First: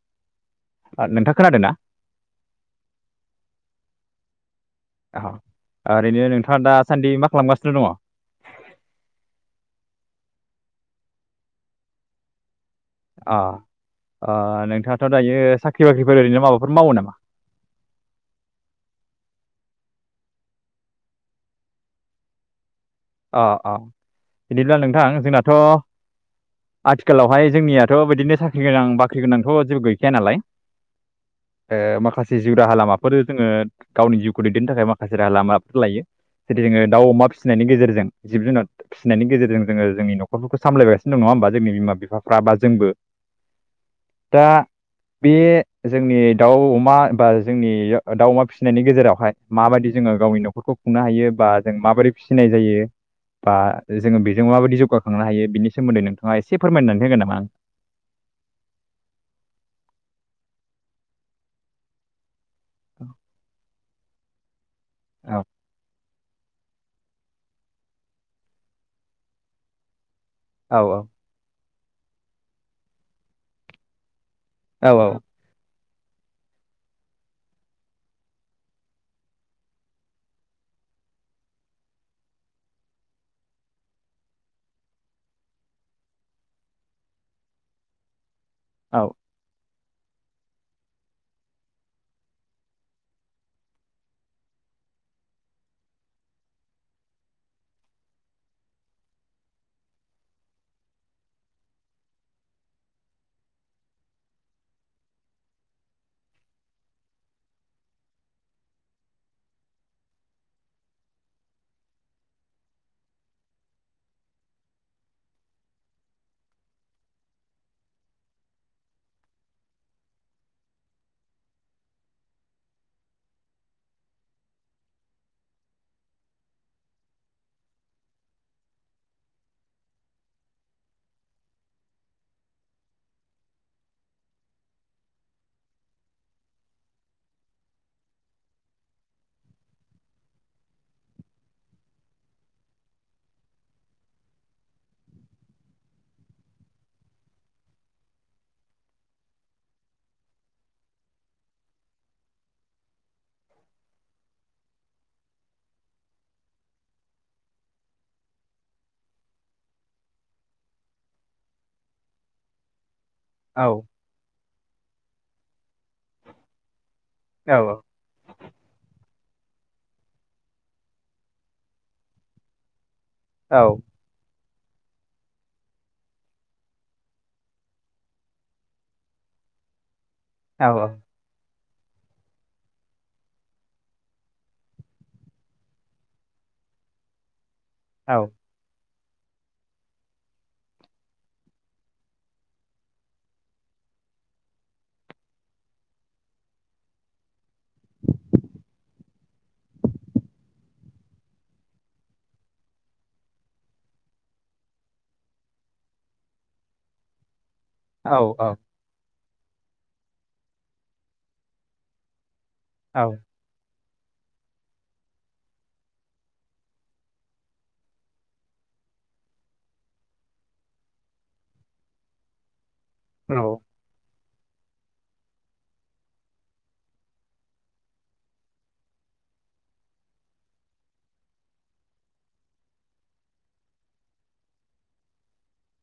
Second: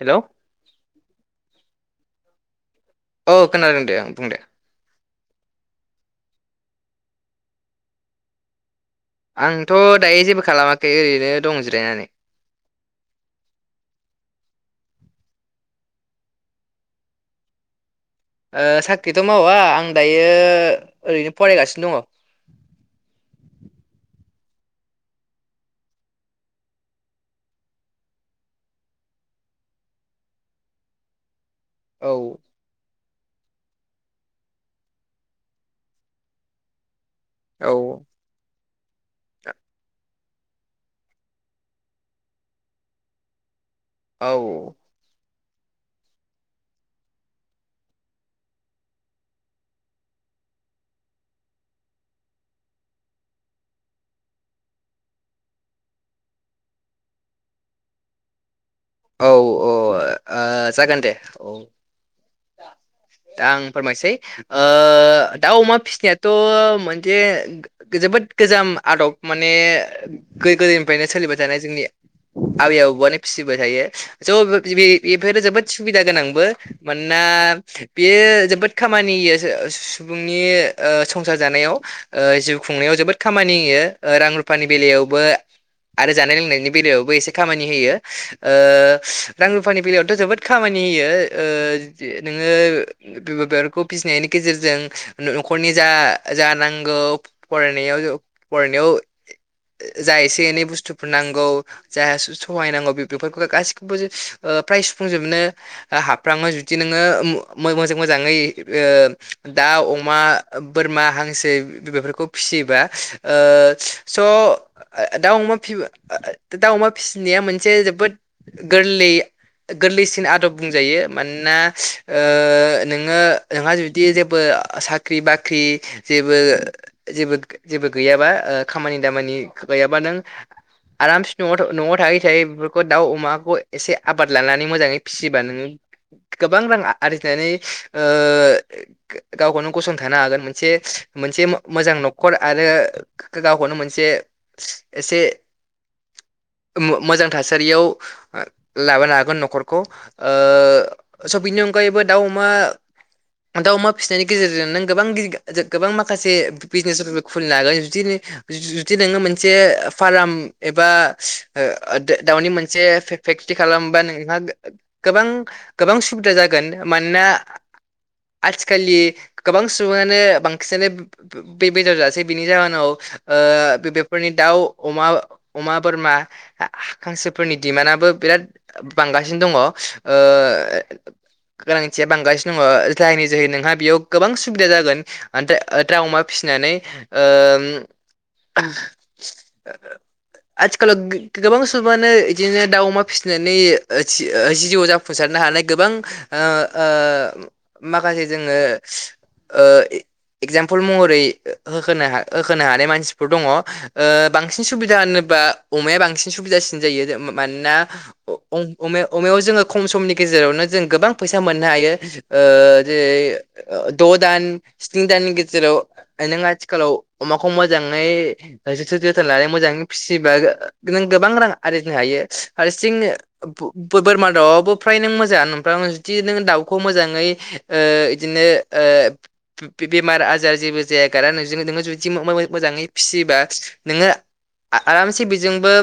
Hello आ नोंथां खोनादों ना? औ खोनादों दे ओं बुं दे ओह' ओरैनो नोंथाङा दासान्दि मा खालामगासिनो दङ? आंथ' दायो जेबो खालामाखै ओरैनो दं जिरायनानै। अ। अ नोंथाङाथ' दायो साख्रि बाख्रिफोर ओरैनो माबाफोर मावो नामा? ओ साख्रिथ' मावा आं दायो ओरैनो फरायगासिनो दङ। अ-अ बिदिब्ला नोंथां जोंनाथ' आथिखालावहाय जोंनियाथ' बिदिनो साख्रि गोनां बाख्रि गोनांथ' जेबो गैखाया नालाय। ओ माखासे जिउ राहा लामा फोरो जोङो गावनि जिउखौ दैदेननो थाखाय माखासे राहा लामाफोर लायो जेरै जोङो दाउ अमा फिसिनायनि औ गेजेरजों जिब जुनार फिसिनायनि गेजेरजों जोङो जोंनि न'खरफोरखौ सामलायगासिनो दं नङा होमबा जोंनि बिमा बिफाफ्रा बा जोंबो [inaudible] औ। दा बे जोंनि दाउ अमा बा जोंनि ओ दाउ अमा फिसिनायनि गेजेरावहाय माबायदि जोङो गावनि न'खरखौ खुंनो हायो बा जों माबोरै फिसिनाय जायो बा जोङो बेजों माबायदि जौगाखांनो हायो बिनि सोमोन्दै नोंथाङा एसे फोरमायनानै होगोन नामा आं [inaudible] औ-औ अ ओ जागोन दे औ दा आं फोरमायसै ओ आं दाउ अमा फिसिनायाथ त' मोनसे जोबोद गोजाम आदब माने औ गै-गोदोनिफ्रायनो सोलिबाय थानाय जोंनि आबै-आबौआनो फिसिबाय थायो। स' बो औ बि-बि-बिफोर जोबोद सुबिदा गोनांबो मानोना बेयो जोबोद खामानि ओ ओ सुबुंनि ओ-ओ संसार जानायाव ओ जिउ खुंनायाव जोबोद खामानियो ओ रां रुफानि बेलेयावबो आरो जानाय लोंनायनि बेलायावबो एसे खामानि होयो । ओ औ सोह रां रुफ फानि बेलायावथ' जोबोद खामानि होयो ओ जो नोङो ओ बि-बिबारखौ फिसिनायनि गेजेरजों जों न'-न'खरनि जा-जा नांगौ फ-फरायनायाव जो फरायनायाव ज-जा एसे एनै बुस्थुफोर नांगौ जा स-सहाय नांगौ बेफ बेफोरखौ गासिखौबो जो ओ फ्राय सुफुंजोबनो ओ हाफ्रामो जुदि नोङो म-मय-मज मोजां मोजाङै दा अमा बोरमा हांसो बेफोरखौ फिसियोबा ओ स' दाउ अमा दाउ अमा फिसिनाया मोनसे गोरलै गोरलैसिन आदब बुंजायो मानोना नोङो ओ नोंहा जुदि जेबो साख्रि बाख्रि जेबोे जेबो गैयाबा खामानि दामानि गैयाबा नों आरामसे न' न'आव थायै थायै दाउ अमाखौ एसे आबाद लानानै मोजाङै फिसियोबा नोङो गोबां रां आरजिनानै ओ गावखौनो गसंथानो हागोन मोनसे मोनसे मोजां न'खर आरो गावखौनो मोनसे एसे [inaudible] मोजां थासारियाव लाबोनो हागोन न'खरखौ ओ स' बिनि अनगायैबो दाउ अमा [unintelligible] दाउ अमा फिसिनायनि गेजेरजों नों गोबां गिदित गोबां माखासे बिजनेसफोरखौ खुलिनो हागोन बिदि जुदि नोङो मोनसे फार्म एबा ओ दाउनि मोनसे फेक्ट्रि औ खालामोबा नोंहा गोबां गोबां सुबिदा जागोन मोनोना औ आजिखालि गोबां सुबुङानो बांसिनानो बे-बे-बेदर जासै बिनि जाहोनाव ओ औ बे बेफोरनि दाउ अमा अमा बोरमा हांसोफोरनि डिमान्डआबो बिराद बांगासिनो दङ। औ औ गोनांथिया बांगासिनो दङ जायनि जोहै नोंहा बेयाव गोबां सुबिदा जागोन दाउ अमा फिसिनानै नोय ओम [unintelligible] आथिखालाव गोबां सुबुंङानो बिदिनो दाउ अमा फिसिनानै जिउआव जाफुंसारनो हानाय गोबां ओ ओ माखासे जोङो एगजामपोल महरै होखो होखो हानाय मानसिफोर दङ बांसिन सुबिदानो सोरबा अमाया बांसिन सुबिदासिन जायो मानोना औ अमाया अमायाव जोङो खम समनि गेजेरावनो जों गोबां फैसा मोननो हायो जेरै द' दान स्नि दाननि गेजेराव नों आथिखालाव अमाखौ मोजाङै जोथोन लानानै मोजाङै फिसिबा नों गोबां रां आरजिनो हायो हारसिं औ बोरमा दाउआबो फ्राय नों मोजां जुदि नों दाउखौ मोजाङै बिदिनो बे-बेमार आजार जेबो जाया गारा नोंजों नोङो जुदि मो -मोजाङै फिसियोबा नोङो आ-आरामसे जोंबो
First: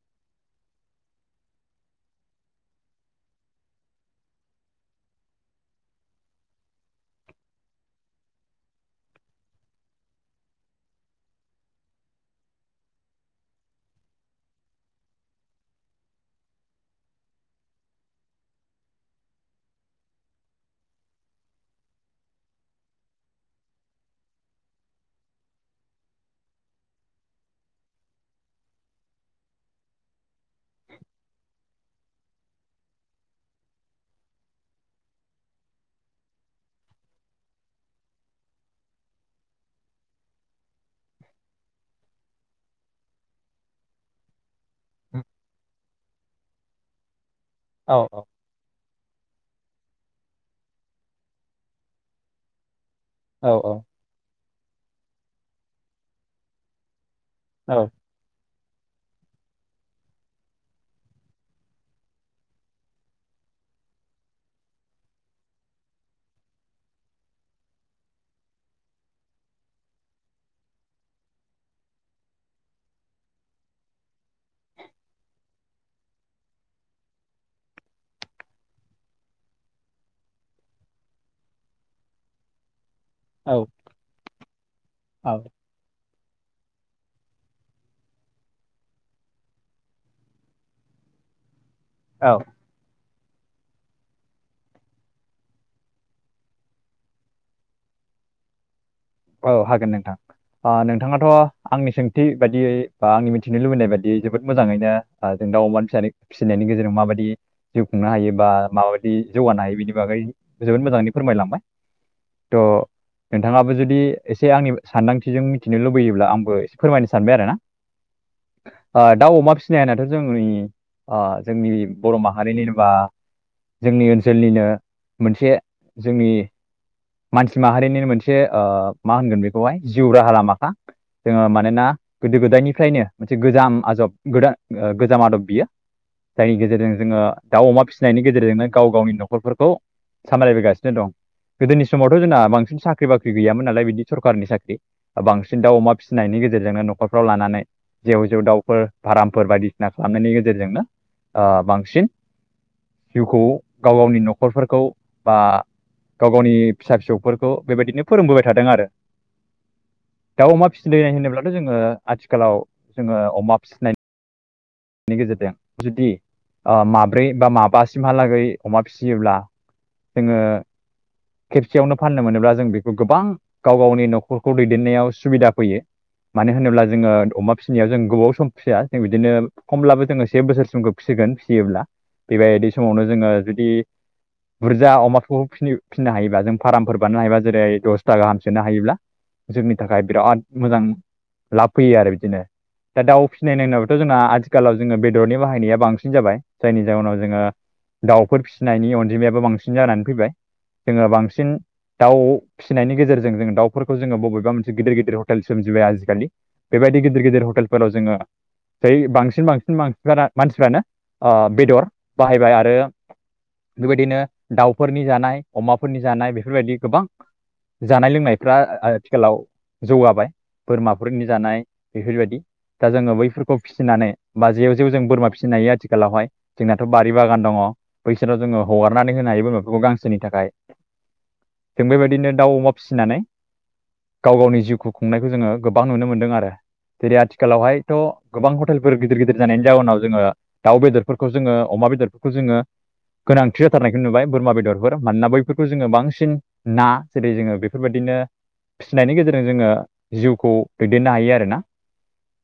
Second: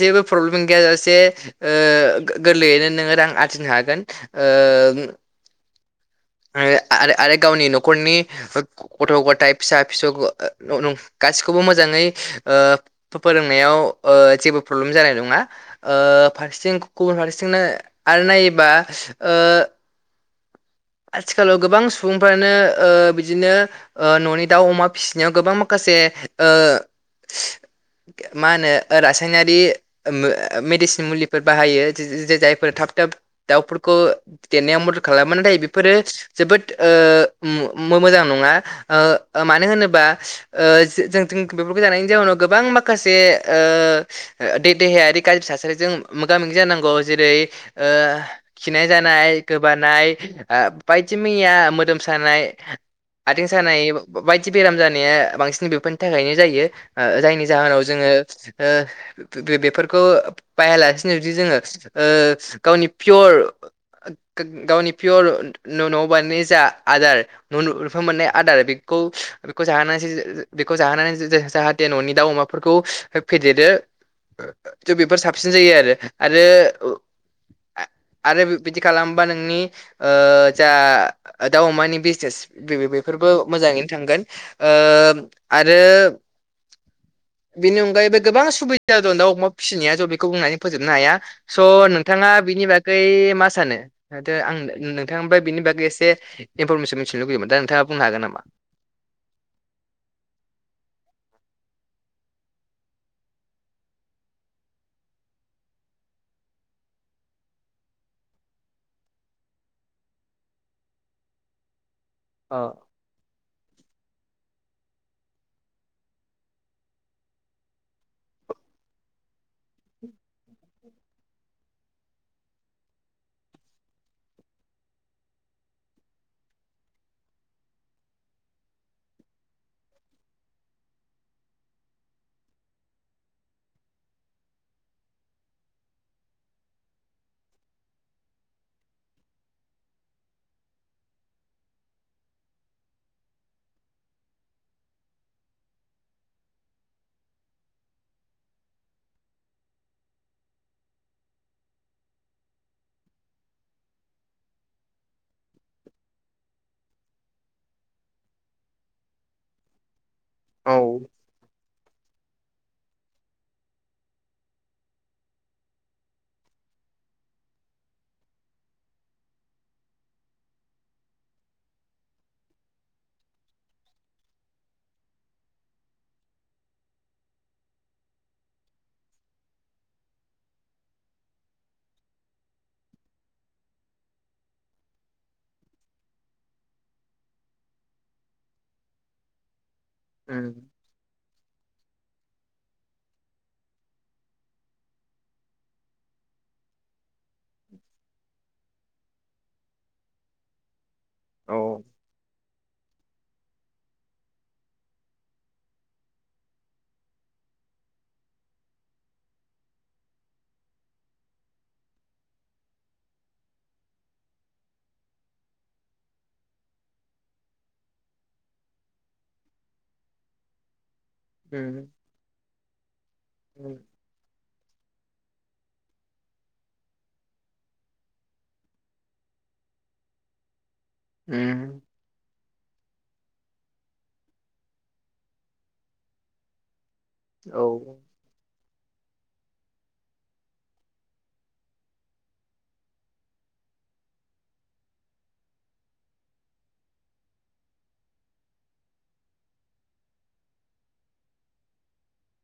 जेबो प्रब्लेम गैयाजासे ओ गोरलैयैनो नोङो रां आरजिनो हागोन ओ आरो आ-आरो गावनि न'खरनि गथ' गथाइ फिसा फिसौ [unintelligible] गासिखौबो मोजाङै ओ फोरोंनायाव ओ जेबो प्रब्लेम जानाय नङा ओ फारसेथिं गुबुन फारसेथिं आरो नायोबा ओ आथिखालाव गोबां सुबुंफ्रानो ओ बिदिनो न'नि दाउ अमा फिसिनायाव गोबां माखासे से ओ [inaudible] मा होनो रासायनारि ओ मेडिसिन मुलिफोर बाहायो जे-जायफोर थाब थाब दाउफोरखौ देनायाव मदद खालामो नाथाय बेफोरो जोबोद ओ मो-मोजां नङा मानो होनोबा ओ जों बेफोरखौ जानायनि जाउनाव गोबां माखासे ओ देहायारि गाज्रि थासारिजों मोगा मोगि जानांगौ जेरै ओ औ खिनाय जानाय गोबानाय ओ बायदि मैया मोदोम सानाय आथिं सानाय औ बायदि बेराम जानाया बांसिन बेफोरनि थाखायनो जायो जायनि जाहोनाव जोङो ओ बे बेफोरखौ बाहायालासिनो जुदि जोङो ओ गावनि पियर गग-गा-गावनि पियर न'आव बानायनाय जा आदारुफां मोननाय आदार बेखौ बेखौ जाहो बेखौ जाहोनानै जाहाथे न'नि दाउ अमाफोरखौ फेदेरो थ' बेफोर साबसिन जायो आरो आरो आरो बिदि खालामबा नोंनि ओ जा दाउ अमानि बिजनेस बे बेफोरबो मोजाङैनो थांगोन ओ औ औ आरो [inaudible] बेनि अनगायैबो गोबां सुबिदा दं दाउ अमा फिसिनाया ज' बेखौ बुंनानै फोजोबनो हाया स' नोंथाङा औ बिनि बागै मा सानो माथो आंनो नोंथांनिमफ्राय बिनि बागै एसे इनफरमेसन मिथिनो लुगैयमोन दा नोंथाङा बुंनो हागोन नामा? औ हागोन नोंथां । ओ नोंथाङाथ' आंनि सोंथि बायदियै बा आंनि मिथिनो लुबैनाय बायदियै जोबोद मोजाङैनो दाउ अमानि फि फिसिनायनि गेजेरजों माबाद जिउ खुंनो हायो बा माबायदि जौगानो हायो बिनि बागै जोबोद मोजाङौ फोरमायलांबाय अ थ' नोंथाङाबो जुदि एसे आंनि सानदांथिजों मिथिनो लुबैयोब्ला आंबो एसे फोरमायनो सानबाय आरो ना । ओ दाउ अमा फिसिनाय होननाथ' जोंनि ओ जोंनि बर' माहारिनि जेनेबा जोंनि ओनसोलनिनो मोनसे जोंनि मानसि माहारिनि मोनसे ओ मा होनगोन बेखौहाय जिउ राहा लामाखा । जोङो मानोना गोदो गोदायनिफ्रायनो मोनसे गोजाम आजब गोद ओ गोजाम आदब बियो जायनि गेजेरजों जोङो दाउ अमा फिसिनायनि गेजेरजोंनो गाव गावनि न'खरफोरखौ सामलायबोगासिनो दं गोदोनि समावथ' जोंना बांसिन साख्रि बाख्रि साख्रि गैयामोन नालाय बिदि सरखारनि साख्रि बांसिन दाउ अमा फिसिनायनि गेजेरजोंनो न'खरफ्राव लानानै जे गोजौ दाउफोर फारामफोर बायदिसिना खालामनायनि गेजेरजोंनो ओ बांसिन जिउखौ गाव गावनि न'खरफोरखौ बा गाव गावनि फिसा फिसौफोरखौ बेबायदिनो फोरोंबोबाय थादों आरो दाउ अमा फिसिनाय औ होनोब्लाथ' जोङो आथिखालाव जोङो अमा फिसिनाय बेनि गेजेरजों जुदि ओ माब्रै बा माबासिमहालागै अमा फिसियोब्ला जोङो खेबसेयावनो फाननो मोनोब्ला जों बेखौ गोबां गाव गावनि न'खरखौ दैदेननायाव सुबिदा फैयो । मानो होनोब्ला जोङो अमा फिसिनायाव जों गोबाव सम फिसिया जों बिदिनो खमब्लाबो जोङो से बोसोरसिमखौ फिसिगोन फिसियोब्ला बेबायदि समावनो जोङो जुदि बुरजा अमाफोरखौ फिननो हायोबा जों फार्मफोर बाननो हायोबा जेरै दसथा गाहामसोनो हायोब्ला जोंनि नि थाखाय बिराद उम मोजां लाब फैयो आरो बिदिनो दा दाउ फिसिनाय नायनाबाथ' जोंना आ आथिखालाव जोङो बेदरनि बाहायनाया बांसिन जाबाय जायनि जाउनाव जोङो दाउफोर फिसि फिसिनायनि अनजिमायाबो बांसिन जानानै फैबाय जोङो बांसिन औ दाउ फिनायनि गेजेरजों जो दाफोरखौ बबेबा मोनसेदिर गदिर हटेल सोमजिबाय आजिखालि बेबायदि गिदिर गदिर हटेल फोराव जोङो बांसिन बांसिन बांसिनफ मानसिफ्रानो ओ बेदर बाहायबाय आरो बेबायदिनो दाउफोरनि जानाय अमाफोरनि जानाय बेफोरबायदि गोबां जानाय लोंनायफ्रा आथिखालाव जौगाबाय बोरमा [unintelligible] जानाय उम बेफोरबायदि दा जोङो बैफोरखौ उम फिसिनानै बाजेयाव जेव जेव जों बोरमा फिसिनो हायो आथिखालावहाय जोंनाथ' बारि बागान दङ बैसोराव जोङो हगारनानै होनो हायो हायोमाफोरखौ गांसोनि थाखाय उ [unintelligible] जों बेबायदिनो दाउ अमा फिसिनानै गाव गावनि जिउखौ खुंनायखौ जोङो गोबां नुनो मोनदों आरो । दिनै औ आथिखालावहायथ' गोबां हत गिदिर गिदिर जानायनि जाउनाव जोङो दाउ बेदरफोरखौ जोङो अमा बेदरफोरखौ जोङो गोनांथि जाथारनायखौ नुबाय बोरमा बेदरफोर मानोना बैफोरखौ जोङो बांसिन ना जेरै जोङो बेफोरबायदि नो फिसिनायनि गेजेरजों जोङो जिउखौ दैदेननो हायो आरोना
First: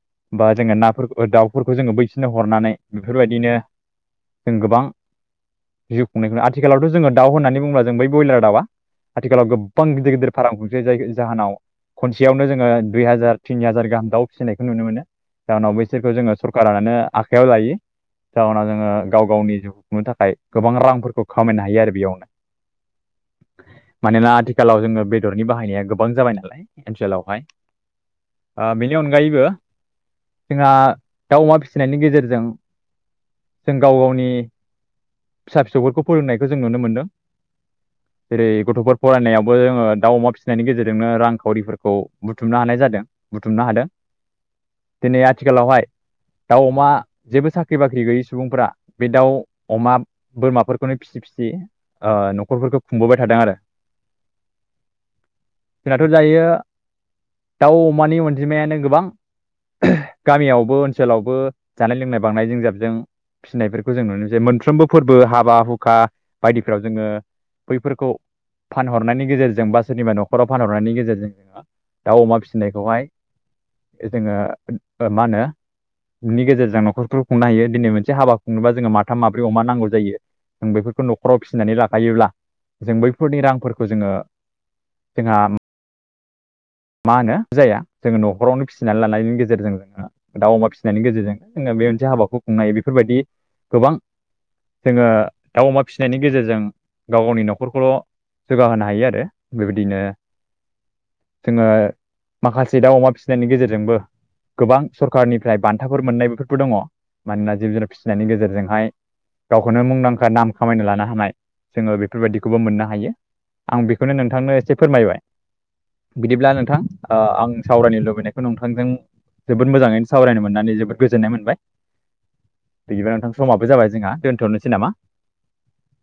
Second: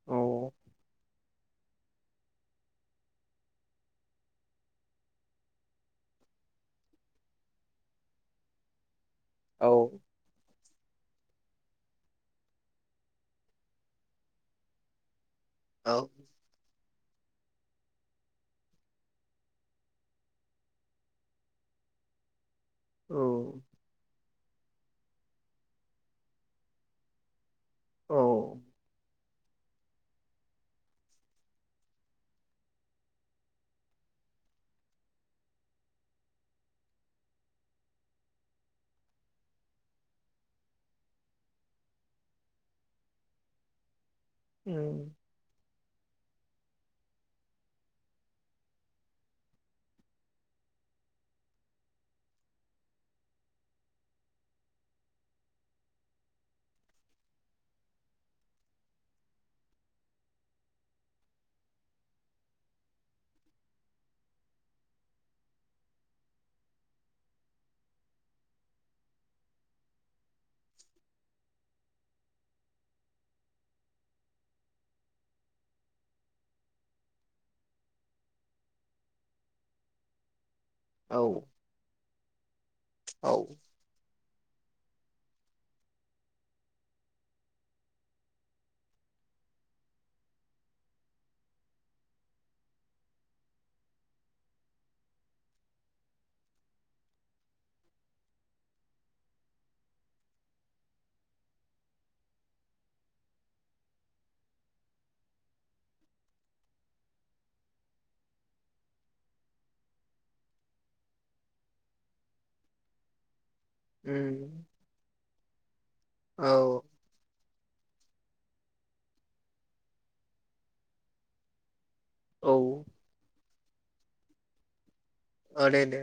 औ बा जोङो नाफोरखौ दाउफोरखौ जोङो बैसिनो हरनानै बेफोरबायदिनो जों गोबां जिउ खुंनायखौ आथिखालावथ' जोङो दाउ होननानै बुंब्ला जों बै ब्रयलार दाउआ आथिखालाव औ गोबां गदिर गदिर फाराम खु जाय जाहोनाव खनसेयावनो जोङो दुइ हाजार तिन हाजार गाहाम दाउ फिसिनायखौ नुनो मोनो जाहोनाव औ बिसोरखौ जोङो सरकारानो आखाइआव लायो जाहनाव जोङो गाव गावनि जिउखौ खुंनो थाखाय गोबां रांफोरखौ खामायनो हायो आरो बेयावनो औ। लाव जोङो बेदरनि बाहायनाया गोबां जाबाय नालाय ओनसोलावहाय औ ओ बेनि अनगायैबो जोंहा दाउ अमा फिसिनायनि गेजेरजों जों गाव गावनि फिसा फिसौफोरखौ फोरोंनायखौ जों नुनो मोनदों। [unintelligible] जेरै गथ'फोर फरायनायावबो जोङो दाउ अमा फिसिनायनि गेजेरजोंनो रांखावरिफोरखौ बुथुमनो हानाय जादों। बुथुमनो हादों। उम। लावहाय दाउ अमा जेबो साख्रि बाख्रि गैयि सुबुंफोरा बे दाउ अमा बोरमाफोरखौनो फिसि फिसि ओ न'खरफोरखौ खुंबोबाय थादों आरो जोंनाथ' जायो। दाउ अमानि अनजिमायानो गोबां गामियावबो ओनसोलावबो जानाय लोंनाय बांनाय जों जाबजों फिसिनायफोरखौ जों नुनो जे मोनफ्रोमबो फोरबो हाबा हुखा बायदिफ्राव जोङो। बैफोरखौ फानहरनायनि गेजेरजों बा सोरनिबा न'खराव फानहरनायनि गेजेरजों आ दाव अमा फिसिनायखौहाय जोङो मा होनो नि गेजेरजों न'खरफोरखौ खुंनो हायो दिनै मोनसे हाबा खुंनोबा जोङो माथाम माब्रै अमा नांगौ जायो। जों बैफोरखौ औ न'खराव फिसिनानै लाखायोब्ला जों औ बैफोरनि रांफोरखौ जोङो जोंहा मा होनो जाया जोङो न'खरावनो फिसिनानै लानायनि गेजेरजों जोंहा दाउ अमा फिसिनायनि गेजेरजोंनो जोङो। बे मोनसे हाबाखौ खुंनो हायो बेफोरबायदि गोबां जोङो दाउ अमा फिसिनायनि गेजेरजों गाव गावनि न'खरखौल' जौगाहोनो हायो आरो बेबायदिनो जोङो माखासे दाउ अमा फिसिनायनि गेजेरजोंबो गोबां सरखारनिफ्राय बान्थाफोर मोननाय बेफोरबो दङ मानोना जिब जुनार फिसिनायनि गेजेरजोंहाय गावखौनो मुंदांखा नाम खामायनो लानो हानाय जोङो बेफोरबायदिखौबो मोननो हायो। आं बेखौनो नोंथांनो उम एसे फोरमायबाय बिदिब्ला औ नोंथां ओ आं सावरायनो लुबैनायखौ नोंथांजों जोबोद मोजाङैनो सावरायनो मोननानै जोबोद गोजोननाय मोनबाय औ आ बिदिबा नोंथां समाबो जाबाय जोंहा दोनथ'नोसै नामा? ओ दे दे